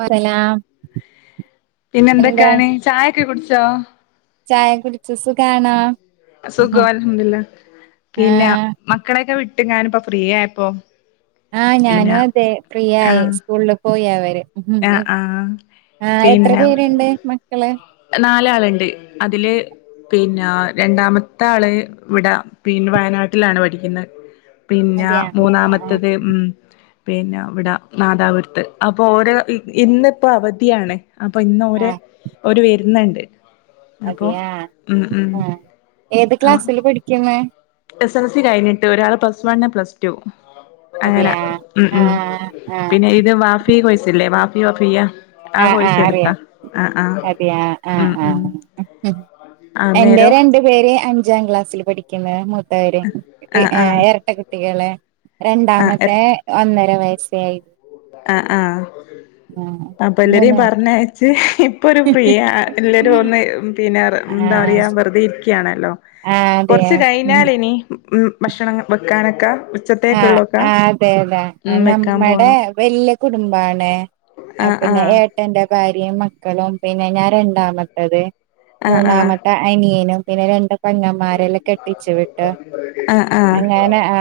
വസലാം പിന്നെ എന്താ എന്തൊക്കെയാണ് ചായൊക്കെ കുടിച്ചോ ചായ കുടിച്ച് സുഖണാ സുഖ അലഹംലില്ല പിന്നെ ആഹ് മക്കളെയൊക്കെ വിട്ട ട്ട് ഞാനിപ്പോ ഫ്രീ ആയപ്പോ ആഹ് ഞാനും പിന്നെ അതെ ഫ്രീയായി ആഹ് സ്കൂളിൽ പോയി അവര് ആഹ് ആഹ് ആ എത്ര പേരുണ്ട് മക്കള് നാലാള്ണ്ട് അതില് പിന്നെ രണ്ടാമത്താള് വിടാ പിന് വയനാട്ടിലാണ് പഠിക്കുന്നത് പിന്നെ അതെയാ ആഹ് മൂന്നാമത്തേത് ഉം പിന്നെ അവിടെ നാദാപുരത്ത് അപ്പൊ ഓര ഇന്നിപ്പോ അവധിയാണ് അപ്പൊ ഇന്ന ആഹ് ഒരുര് വരുന്നുണ്ട് അപ്പൊ അതെയാ ഉം ഉം ആഹ ഏത് ആഹ് ക്ലാസ്സില് പഠിക്ക്ന്ന് എസ് എൽ സി കഴിഞ്ഞിട്ട് ഒരാള് പ്ലസ് വണ്ണ് പ്ലസ് ടു അങ്ങനെ അതെയാ ഉ ഉം ആഹ് ആഹ് പിന്നെ ഇത് വാഫി കോഴ്സില്ലേ വാഫി വാഫിയ ആഹ ആഹ് അറിയാം അതെ ആഹ് ഉം ആഹ ഉം എന്റെ അന്നേരം രണ്ടു പേര് അഞ്ചാം ക്ലാസ്സിൽ പഠിക്കുന്ന് മൂത്തവര് ആ ആ ഇരട്ട കുട്ടികള് ആ രണ്ടാമത്തെ ഒന്നര വയസ്സേയിത് ആഹ ആഹ അപ്പൊ എല്ലരേം മൂന്ന് പറഞ്ഞയച്ച ഇപ്പൊ ഒരു ഫ്രീ എല്ലാവരും ഒന്ന് പിന്നെ എന്താ ആഹ് പറയ്ക വെറുതെ ഇരിക്കുകയാണ് ല്ലോ ആഹ് അതെ കൊറച്ച് ഉം കഴിഞ്ഞാലിനി ഉം ഭക്ഷണം വെക്കാനൊക്കെ ആഹ ഉച്ചത്തേക്കുള്ളൊക്കെ അതെ അതെ ഉം വെക്കാൻ നമ്മടെ പോണം വല്ല്യ കുടുംബാണ് ആ ആ പിന്നെ ഏട്ടന്റ ഭാര്യ മക്കളും പിന്നെ ഞാൻ രണ്ടാമത്തത് ആ ആ മൂന്നാമത്തെ അനിയനും പിന്നെ രണ്ട് കുട്ടി പങ്ങമാരെല്ലാം കെട്ടിച്ചു വിട്ട് ആഹ് ആഹ് അങ്ങനെ ആ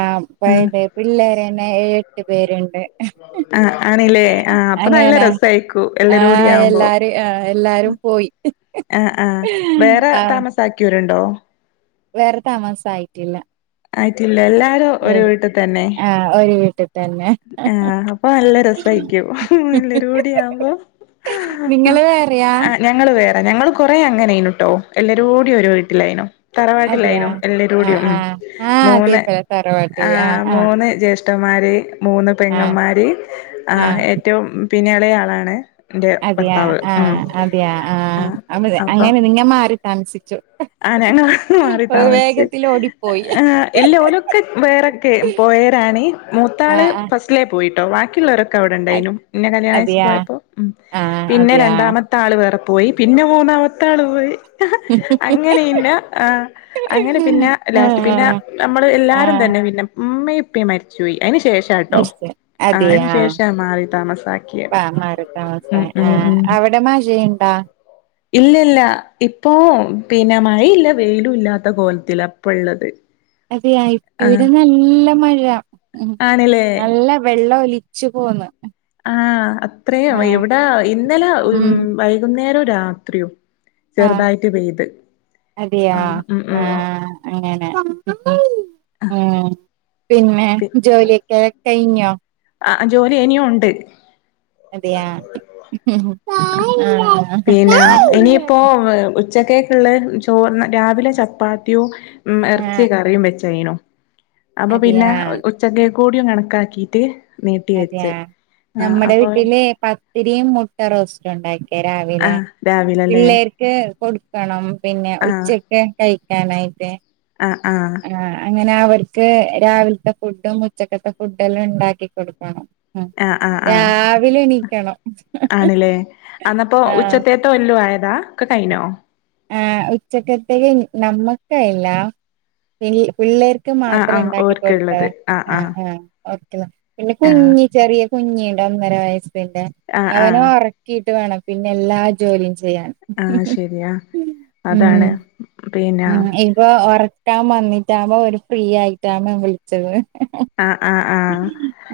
ആഹ് യതെ പിള്ളേരെന്നെ ഏഴെട്ട് പേരുണ്ട് ആഹ ആണല്ലേ ആഹ അപ്പൊ നല്ല അങ്ങനെ രസയിക്കൂ എല്ലരൂടി ആഹ് ആവുമ്പോ എല്ലാരും ആഹ് എല്ലാരും പോയി ആ ആഹ വേറെ ആഹ് താമസാക്കിയോരുണ്ടോ വേറെ താമസായിട്ടില്ല ല്ല എല്ലാരും ഒരു വീട്ടിൽ തന്നെ ആഹ് ഒരു വീട്ടിൽ തന്നെ ആ അപ്പൊ നല്ല രസാരിക്കൂ എല്ലരൂടിയാമ്പോ നിങ്ങള് വേറയാ വേറെ ഞങ്ങള് കൊറെേ അങ്ങനെയിനുട്ടോ എല്ലരൂടി ഓരേ വീട്ടിലായിനോ അതെയാ തറവാട്ടിലായിനോ ആഹ് എല്ലരൂടിയും ഉം ആഹ് ആഹ് അതെ മൂന്ന് ഇപ്പഴ ആ തറവാട്ടില് ആഹ് ആഹ് മൂന്ന് ജേ ഷ്ഠന്മാര് മൂന്ന് ആഹ് പെങ്ങന്മാര് ആ ഏറ്റവും പിന്നെളെ ആളാണ് എന്റെ അതെയ ഭർത്താവ് ഉം ആഹ് അതെയാ ആഹ ആഹ് അ അങ്ങനെ നിങ്ങ മാറി താമസിച്ചു ആനങ്ങ മാറി താമസിച്ച് വേഗത്തിൽ ഓടിപ്പോയി ആ ഇല്ല ഓലൊക്കെ വേറെക്കെ പോയി പേരാണി മൂത്താള് ആഹ് ആഹ് ഫസ്റ്റിലെ പോയി ട്ടോ. ബാക്കിയുള്ളവരൊക്കെ അവിടെണ്ടയ്നും. പിന്നെ കല്യാണാഴ്ച അതെയാ പോയപ്പോ ഉം ആഹ് പിന്നെ അതെയാ രണ്ടാമത്താള് വേറ പോയി പിന്നെ മൂന്നാമത്താള് പോയി അങ്ങനെയില്ല അങ്ങനെ പിന്നെ ലാസ്റ്റ് പിന്നെ ആഹ് നമ്മള് എല്ലാരും ആഹ് തന്നെ പിന്നെ ഉമ്മ പി മരിച്ചുപയി അതിനന് ശേഷംട്ടോ മനസ്സിലായി ആ അതെയാ അതിനന് ശേഷാ മാറി താമസാക്കിയത് മാറി ഉ താമസായി ആ ഉ ആഹ് അവിടെ മാശയുണ്ടാ ഇല്ല ഇല്ല ഇപ്പോൊ പിന്നെ മഴ ഇല്ല വെയിലും ഇല്ലാത്ത കോലത്തി അപ്പോള്ളത് അതെയാ ഇപ്പ ഇവിടെ നല്ല മഴ ഉ ആണ്ല്ലേ നല്ല വെള്ളല രിച്ചു പോന്ന ആ അത്രയും എവിടെ ഇന്നലെ ഉ ഉം വൈകുന്നേരോ രാത്രിയോ ആഹ് ചെറുതായിട്ട് പെയ്ത് അതെയാ ആഹ് ഉം ഉം ആഹ അങ്ങനെ ഉ പിന്നെ ജോലിയൊക്കെ കഴിഞ്ഞോ ആ ജോലി ഇനിയും ഉണ്ട് അതെയാ ആഹ് പിന്നെ ഇനിയിപ്പോ ഉച്ചക്ക ചോ രാവിലെ ചപ്പാത്തിോ ഉ ഇറച്ചി ആഹ് കറിയും വെച്ചനോ അപ്പൊ പിന്നെ അതെയാ ഉച്ചക്ക കൂടിയും കണക്കാക്കിട്ട് നീട്ടി അതെയ വെച്ച് ആഹ് നമ്മടെ അപ്പൊ വീട്ടിലെ ഒത്തിരിയും മുട്ട റോസ്റ്റ് ഉണ്ടാക്കിയ രാവിലെ ആഹ് രാവിലല്ലേ പിള്ളേർക്ക് കൊടുക്കണം പിന്നെ ഉച്ചക്ക്െ കഴിക്കാനായിട്ട് ആ ആ ആഹ് അങ്ങനെ അവർക്ക് രാവിലത്തെ ഫുഡും ഉച്ചക്കത്തെ ഫുഡ എല്ലാം ഉണ്ടാക്കി കൊടുക്കണം ആ രാവിലെ എ നീക്കണം ആണില്ലേ അന്നപ്പോ ഉച്ചത്തേത്തെ കൊല്ലു ആയതാ ഒക്കെ കൈനോ ആ് ഉച്ചക്കത്തേക്ക് നമ്മുക്കല്ല പി പിള്ളേർക്ക് ആഹ് മാത്രം ആഹ് ഉണ്ടാക്കി കൊടുത്ത ഓർക്ക്ള്ളത് ആഹ് ആഹ് ആ ഓക്ക പിന്നെ ആഹ് കുഞ്ഞി ചെറിയ കുഞ്ഞിയണ്ട് ഒന്നര വയസ്സിന്റെ ആഹ് അവന ആഹ് ഉറക്കിട്ട് വേണം പിന്നെ എല്ലാ ജോലിയും ചെയ്യാൻ ആഹ് ശരിയാ ഉം അതാണ് പിന്നെ ആഹ് ഇപ്പൊ ഉറക്കാ വന്നിട്ടാകുമ്പോ ഒരുര് ഫ്രീ ആയിട്ടാ്പോൻ വിളിച്ചത് ആഹ ആഹ് ആഹ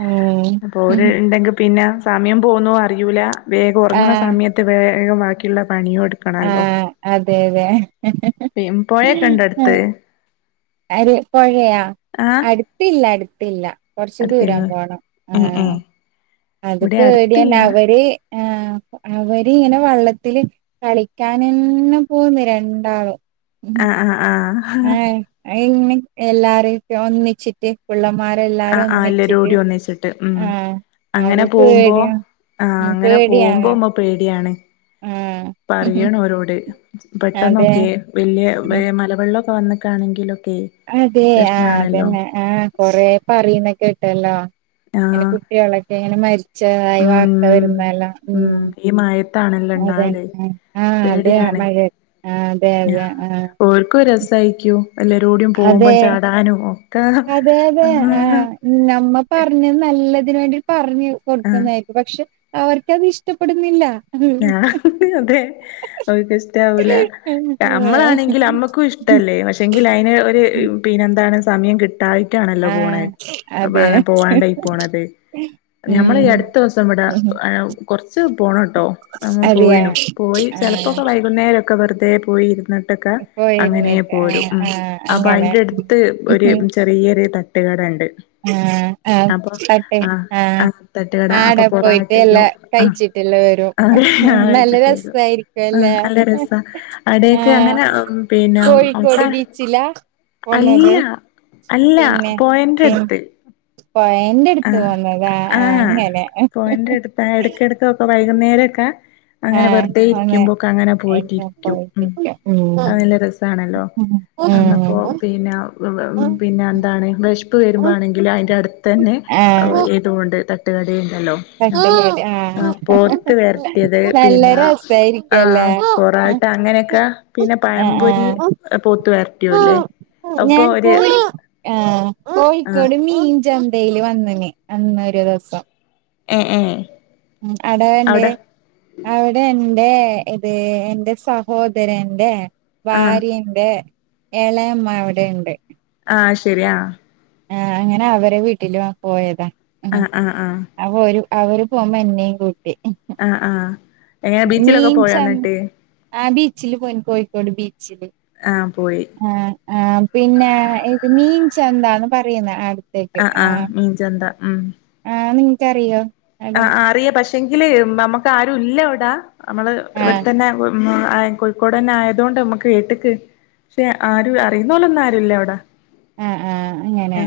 ഉം അപ്പൊ ഒരു ഉണ്ടെങ്കി പിന്നെ സമയം പോകുന്നു അറിയിൂല വേഗം ഉറങ്ങുന്ന ആഹ് സമയത്ത് വേഗമാാക്കിയുള്ള പണിയ കൊടുക്കണല്ലോ അതേതെ പി പോയേക്കണ്ട അടുത്ത് അര് പഴയാ ആഹ് അടുത്തില്ല അടുത്തില്ല കൊറച്ചു ദൂരം അടുത്തില്ലേ പോണം ഏഹ് ആഹ ഏഹ് അത് ഇവിടെ പേടിയന്നെ അടുത്തില്ല അവര് ആഹ അവര് ഇങ്ങനെ വള്ളത്തില് കളിക്കാൻ തന്നെ പോകുന്നു രണ്ടാള്ും ആഹ ആഹ ആഹ ആഹ ഇങ്ങനെ എല്ലാരും ഒന്നിച്ചിട്ട് പിള്ളമാർ ആ ആ ഇല്ല രോഡി ഒന്നിച്ചിട്ട് ഉം ആഹ് അത് അങ്ങനെ പോകുമ്പോ പേടിയാ ആഹ ഉം അങ്ങനെ പോകുമ്പോ പേടിയാണ് അമ്മ പേടിയാണ് ആഹ് പറയണോരോട് അതെ പെട്ടെന്നൊക്കെ വലിയ മലവെള്ളംൊ ഇപ്പോൾ വിട്ടാണെങ്കിലൊ അതെ ആ അതന്നെ ആ കൊറെ പറയുന്നെ കേട്ടല്ലോ. എങ്ങനെ ആഹ് കുട്ടികളൊക്കെ ഇങ്ങനെ മരിച്ചതായി വാർത്ത ഉം വരുന്നല്ലോ? ഉം ഈ മഴത്താണല്ലോ അതെ ഇണ്ടാവല് ആ അതെ പേടിയാണ് മഴ ആ അതെ അതെ ആ തയ്ക്കും. അതെ അതെതെ ആ ആഹ് നമ്മ പറഞ്ഞ നല്ല അതിന വേണ്ടി പറഞ്ഞു ആഹ് കൊടുക്കതായിരുന്നു. പക്ഷെ അവർക്കത്ഇഷ്ടപ്പെടുന്നില്ല. ആ അതെ ഓര്ക്ക് ഇഷ്ട ആവൂല. നമ്മളാണെങ്കിൽ നമ്മുക്കും ഇഷ്ടമല്ലേ പക്ഷെങ്കില് അതിന് ഒരു പിന്നെന്താണ് സമയം കിട്ട കിട്ടായിട്ടാണല്ലോ ആഹ് പോണത്. അതെ അങ്ങനെ പോവാണ്ടായി പോണത്. ഞമ്മള് ഈ ഉം അടുത്ത ദിവസം ഇവിടെ കൊറച്ച് പോണംട്ടോ. അമ്മ അതെയാ പോയിണു. പോയി ആഹ് ചിലപ്പോക്കെ വൈകുന്നേരമൊക്കെ വെറുതെ പോയി ഇരുന്നിട്ട് ക്കെ അങ്ങനെ പോയിരുന്നിട്ട് പോരും. ആഹ് ഉം. ആഹ് അപ്പൊ അങ്ങനെ അതിന്റെ അടുത്ത് ഒരു ചെറിയ ത കട ണ്ട്. ആ ആ പട്ടെ ആഹ് ആ ആഹ് തട്ടുകട ആട അപ്പൊ പോയിട്ട് പൊറാട്ടയും എല്ലാം ആഹ് കഴിച്ചിട്ടല്ലെ വരും. അതെ ഞാൻ നല്ല കഴിച്ചിട്ട് വരും രസായിരിക്കും ആഹ് അല്ലേ ആ നല്ല രസാ അവിടെയൊക്കെ കോഴ അങ്ങനെ പിന്നെ കോഴിക്കോട് ഒക്കെ ബീച്ചിലാ പോന്നത് അല്ല അല്ല പിന്നെ പിൻ പോയേന്റെഅടുത്ത്. എന്റെ ആ അടുത്ത് വന്നതാ ആ അങ്ങനെ പോയിന്റ് അടുത്താ എടയ്ടക്കൊക്കെ വൈകുന്നേരൊക്കെ അങ്ങനെ ആഹ് വെറുതെ ഒന്ന് ഇരിക്കുമ്പോക്കെ അങ്ങനെ എല്ലാം പോയിട്ടിരിക്കും. ഉം. പോയിട്ടില്ല ഉം അത് നല്ല രസാണല്ലോ? എന്നപ്പോ പിന്നെ ഉം പിന്നെ എന്താണ് വിശപ് വരുമ്പോ ആണെങ്കില് അതിന്റെ അടുത്ത് തന്നെ ആഹ് ഏതുകൊണ്ട് തട്ടുകടയിൽ ല്ലോ അപ്പൊ തട്ടുകട ആ ആഹ് പോത്ത് വരട്ടിയത് നല്ല പിന്നെ ആ രസായിരിക്കല്ലേ പറാട്ട അങ്ങനെയൊക്കെ പിന്നെ പഴംപൊരി ആഹ് പോത്ത് വരട്ടിയുവില്ലേ? ആഹ് ഞാൻ കോഴ ആ ആ കോഴിക്കോട് മീൻചാം ഡെയിലി വന്നന് അന്ന് ഒരു ദിവസം ആ ആ [unintelligible] അവിടെ ല്ലേ ഇത് എന്റെ സഹോദരന്റെ ആ ഭാര്യന്റെ ഏളയമ്മ അവിടെയുണ്ട്. ആ ശരി ആ ആ അങ്ങനെ അവരെ വീട്ടിലും പോയതാ. ആ ആഹ് ആ ആ അപ്പൊ ഒരു അവര് പോകുപോ എന്നെയും കൂട്ടി. ആ ആ എങ്ങനെ ബീച്ചിലൊക്കെ മീൻ പോയോ ചന് എന്നിട്ട് ആ ബീച്ചില് പോയിന് കോഴിക്കോട് ബീച്ച് ആ പോയി ആ ആ പിന്നെ മീൻ ചന്താന്ന് പറയുന്നേ. ആ ആ ആ മീൻചന്ത. ഉം. ആ നിങ്ങക്കറിയോ? ആ അവിടെ അറിയാം പക്ഷെങ്കില് നമ്മുക്ക് ആരു ഇല്ല അവിടെ. നമ്മള് ആഹ് ഇവിടെത്തന്നെ ഉം കോഴിക്കോട് തന്നെ ആയതൊണ്ട് നമ്മക്ക് ഏത്തിക്ക് പക്ഷെ ആരും അറിയുന്ന പോലെ ഒന്നും ആരുല്ലേ അവിടെ. ആഹ് ആഹ് അങ്ങനെ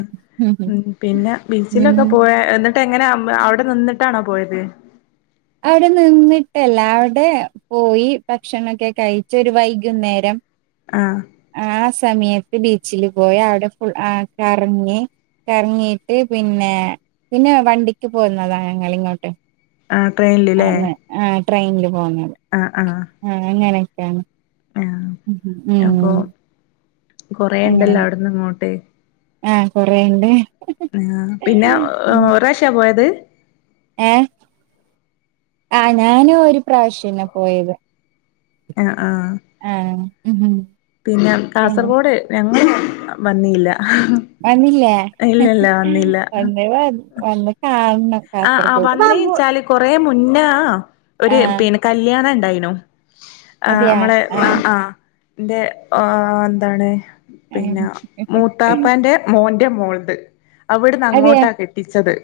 പിന്നെ ബീച്ചിലൊക്കെ ഉം പോയ എങ്ങനെ അവിടെ നിന്നിട്ടാണോ പോയത്? അവിടെ നിന്നിട്ടല്ല അവിടെ പോയി ഭക്ഷണം ഒക്കെ കഴിച്ച് ഒരു വൈകുന്നേരം ആഹ് ആ സമയത്ത് ബീച്ചില് പോയി. അവിടെ ഫുൾ ആ കറങ്ങി കറങ്ങീട്ട് പിന്നെ പിന്നെ വണ്ടിക്ക് പോകുന്നതാ ഞങ്ങിങ്ങോട്ട്. ആ ട്രെയിനിലില്ലേ? ട്രെയിനിൽ പോന്നത്. ആ അങ്ങനെയൊക്കെയാണ്. ആഹ് ഉം അങ്ങനെ കൊറെണ്ടല്ല അവിടന്ന് ഇങ്ങോട്ട് ആ കൊറെണ്ട് ആ പിന്നെ ഒർരശ്യാ പോയത് ഏ ആ ഞാന് ഒരു പ്രാവശ്യംന്ന പോയത് ആ ആ ഉം പിന്നെ പിന്നെ കാസർഗോഡ് ഞങ്ങള് വന്നില്ല വന്നില്ലേ ഇല്ല ഇല്ല [unintelligible] വന്ന് കാണാണം ആ ആ വന്നേച്ചാല് കൊറെ മുന്നേ ഒരു ആഹ് പി കല്യാണം ഇണ്ടായിരുനു ആ അതെയാ നമ്മളെ ആ ആഹ് ആ എന്റെ ആ എന്താണ് പിന്നെ മൂത്താപ്പന്റെ മോൻ മോൾണ്ട് അവിടുന്ന് അതെയാ അങ്ങോട്ടാ കെട്ടിച്ചത്.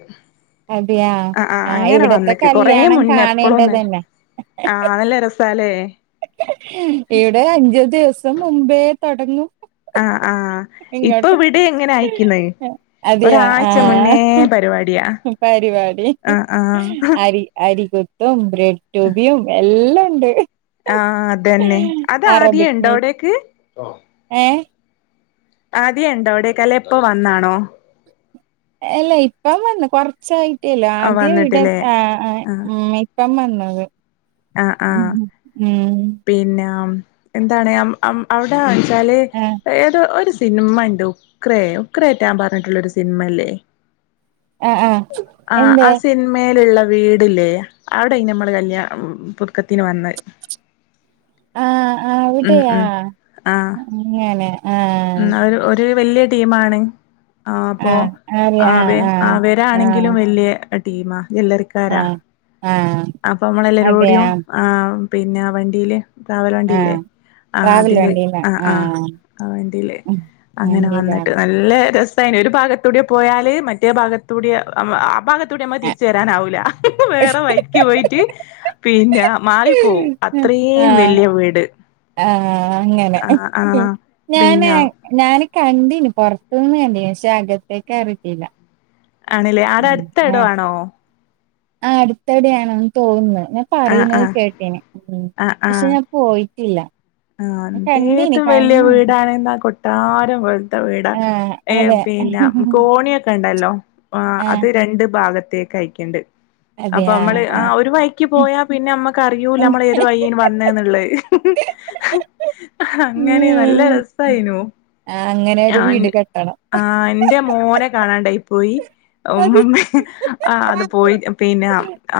അതെയാ ആ ആ ആഹ് അങ്ങനെ ഇവിടത്തെ വന്നിക്ക് കൊറെ കല്യാണം മുന്നേ എപ്പോഴും ഒന്നു കാണേണ്ടതന്നെ ആല നല്ല രസ സലേ ഇവിടെ അഞ്ച് ദിവസം മുമ്പേ തോടങ്ങും ആ ആ ഇപ്പൊ ഇങ്ങോട്ട് ഇവിടെ എങ്ങനെ അയക്കുന്നേ അതെയാ ആ ഒരാഴ്ച മുന്നേ പരിപാടിയാ പരിപാടി ആ ആ അരി അരിക്കോത്തും ബ്രെഡ് ടൂ ബിയും എല്ലാം ഇണ്ട് ആ അതന്നെ അത് ആദ്യ ഇണ്ടോ അവിടേക്ക്. ഏ ആദ്യണ്ടോ അവിടേക്കെ അല്ലേ ഇപ്പോ വന്നാണോ അല്ല ഇപ്പം വന്ന് കൊറച്ചായി ട്ടില്ല ആഹ് ആദ്യം ഇവിടെ വന്നിട്ടില്ലേ ആ ആ ഉം ഇപ്പം വന്നത് ആ ആ ഉം ഉം പിന്നാം എന്താണ് അം അം അവിടെന്ന് വെച്ചാല് ആഹ് ഏതോ ഒരു സിനിമ ഉണ്ട് ഉക്ക്രേ ഉക്ക്രേ പറ്റാൻ പറഞ്ഞിട്ടുള്ളരു സിനിമല്ലേ ആഹ് ആഹ് ആ എന്തേ ആ സിനിമയിലുള്ള വീടില്ലേ അവിടെ നമ്മള് കല്യാണം പുതുക ത്തിന് വന്നത് ആ ആ ഉം അവിടെയാ ഉം ആഹ് അങ്ങനെ. ആഹ് ഉം അവര് ഒരു വല്യ ടീമാണ് ആ അപ്പോ ആഹ് അതെ ആഹ് ആവേ ആഹ് ആഹ് ആവേരാണെങ്കിലും വല്ല്യ ടീമാ ജല്ലറിക്കാരാ ആഹ് ആഹ് അപ്പ അതെയാ നമ്മളെല്ലരോടിയും ആ പിന്നെ വണ്ടിയില് ട്രാവലർ വണ്ടില്ലേ ആഹ് ആ ട്രാവൽ അതില് വണ്ടീലാ ആ ആ ആഹ് ആ അതില് അങ്ങനെ വന്നിട്ട് വണ്ടീലാണ് നല്ല രസ സയിന് ഒരു ഭാഗത്തൂടെ പോയാല് മറ്റേ ഭാഗത്തൂടെ ആ ഭാഗത്തൂടെ നമ്മ തിരിച്ചുരാനാവൂില്ല വേറെ വൈക്ക് പോയിട്ട് പിന്നെ മാറിപ്പോവും അത്രയും വല്ല്യ വീട്. ആ അങ്ങനെ ആ ആ ഞാന് പിന്നെ ഞാന് കണ്ടീന് പോറത്തുനിന്ന് കണ്ടീന് പശേ അകത്തേക്ക് കയറിയിട്ടില്ല ആണല്ലേ ആടെ അടുത്ത ഇടോ ആണോ ആ അടുത്തിടെയാണന്ന് തോന്നുന്നത് ഞാൻ ആഹ് പറയുന്നത് ആഹ് കേട്ടിന് പക്ഷെ ഞാൻ പോയിട്ടില്ല ആ കണ്ടീനി എന്തേന്തു വല്ല്യ കണ്ണ് വീടണെന്നാ കൊട്ടാരം വീടാ ആ അതെ പിന്നെ കോണിയൊക്കെ ഉണ്ടല്ലോ ആ അത് രണ്ട് ഭാഗ ത്തേക്ക് അയ്ക്കേണ്ട് [unintelligible] അപ്പോ നമ്മള് ആ ഒരു വൈക്ക് പോയാ പിന്നെ നമ്മക്ക് അറിയൂല നമ്മള് ഏത് വൈന് വന്നേന്നുള്ളേ അങ്ങനെ നല്ല ഉം രസായിനു ആ അങ്ങനെ ഒരു ഞാൻ വീട് കെട്ടണം ആ എന്റെ മോനെ കാണാണ്ടായി പോയി ഉം അത് ആ അത് പോയി പിന്നെ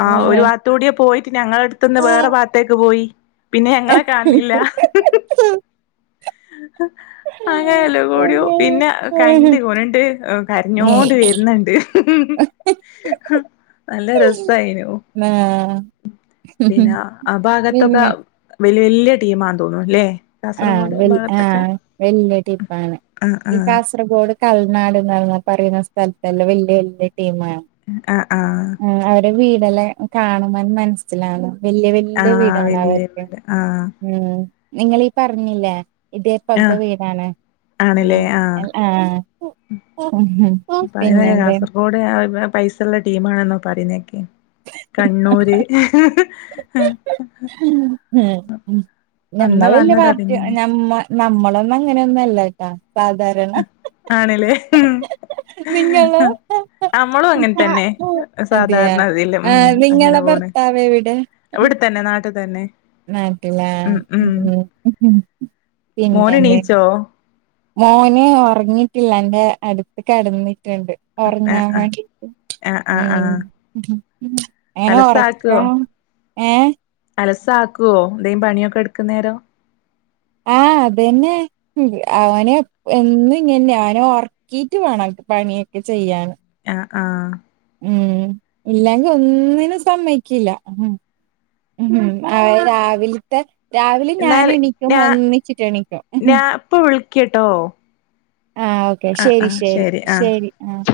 ആ ഒരു ഭാത്തുടിയേ പോയി പിന്നെങ്ങളട്ത്ത്ന്ന് ആ. വേറെ ഭാത്തേക്ക് പോയി പിന്നെ ഞങ്ങളെ കാണില്ല അങ്ങനെല്ലോകൂടിയോ പിന്നെ കണ്ട് ഓള്ണ്ട് കരഞ്ഞോണ്ട് വരുന്ന്ണ്ട് [unintelligible] നല്ല രസായിനു പിന്നെ ആ ഭാഗത്തൊക്കെ പിന്നെ വല്ല്യ വല്ല്യ ടീമാ തോന്നുന്നുല്ലേ ആ വൽ ആ വല്ല്യ ടിപ്പാണ് ആഹ് ഈ ആഹ് കാസർഗോ ട് കൽനാട്ന്ന്പറയുന്ന സ്ഥലത്തല്ലെ വല്ല്യ വല്ല്യ ടീമാണ് ആഹ് ആഹ് ഉം അവര് വീടല്ലേ കാണുമ്പന്നെ മനസ്സിലാകും വല്യ വല്യ ആഹ് വീടാളാ വല്യ അവർക്ക് വീട് ആഹ് ഉം നിങ്ങളീ പറഞ്ഞില്ലേ ഇതേ പോലത്തെ ആഹ് വീടാണ് ഉം ആണല്ലേ ആഹ് അൽ ആ പറീനേ കാസർഗോഡ് പെ പൈസള്ള ടീമാണ്ന്നൊ പറീണേകി കണ്ണൂര് ആ അന്ന് ഞമ്മള് വല്ല്യ വന്നതാ പാർട്ടി പിന്നീന്ന് നമ്മ നമ്മ ളൊന്നും അങ്ങനെന്നുല്ലേട്ടാ ആണ്ലേ നിങ്ങളോ നമ്മളും അങ്ങനെ തന്നെ അതെയാ സാധാരണതിൽ ഉ ആഹ് അങ്ങനെ നിങ്ങളെ പോ ഭർത്താവ് എവിടെത്തന്നെ നാട്ടിൽ തന്നെ നട്ടില്ല ഉം ഉം മോന് പിന്നെെ എണീച്ചോ മോന് ഉറങ്ങിട്ടില്ല എറെ അടുത്ത കടന്ന്ി ണ്ട് ആഹ് ഉറങ്ങാൻ ആഹ് വേണ്ടി ആഹ് ആഹ് ഉം ആഹ് അങ്ങനെ ഉറക്കാ അലസാക്കുവോ ഏ മസ ആക്കുവോ എന്തും പണിയൊക്കെ എടുക്കുന്നേരം ആഹ അതന്നെ അവന എന്നും ഇങ്ങെ അവനെ ഉറക്കീയിട്ട് വേണം പണിയൊക്കെ ചെയ്യൻ ആഹ ഉം ഇല്ലെങ്കി ഒന്നിനും സമ്മേക്കില്ല. അത് രാവിൽത്തെ രാവിലെ ഞാൻ എന്നാൽ എണീക്കുമ്പോ ഞാ ഒന്നിച്ചിട്ട് എണീക്കും. ഞാ ഇപ്പൊ വിളിക്കട്ടോ ആഹ് ഓക്കെ ആഹ് ശരി ആഹ് ശരി ആഹ് ശരി ആഹ്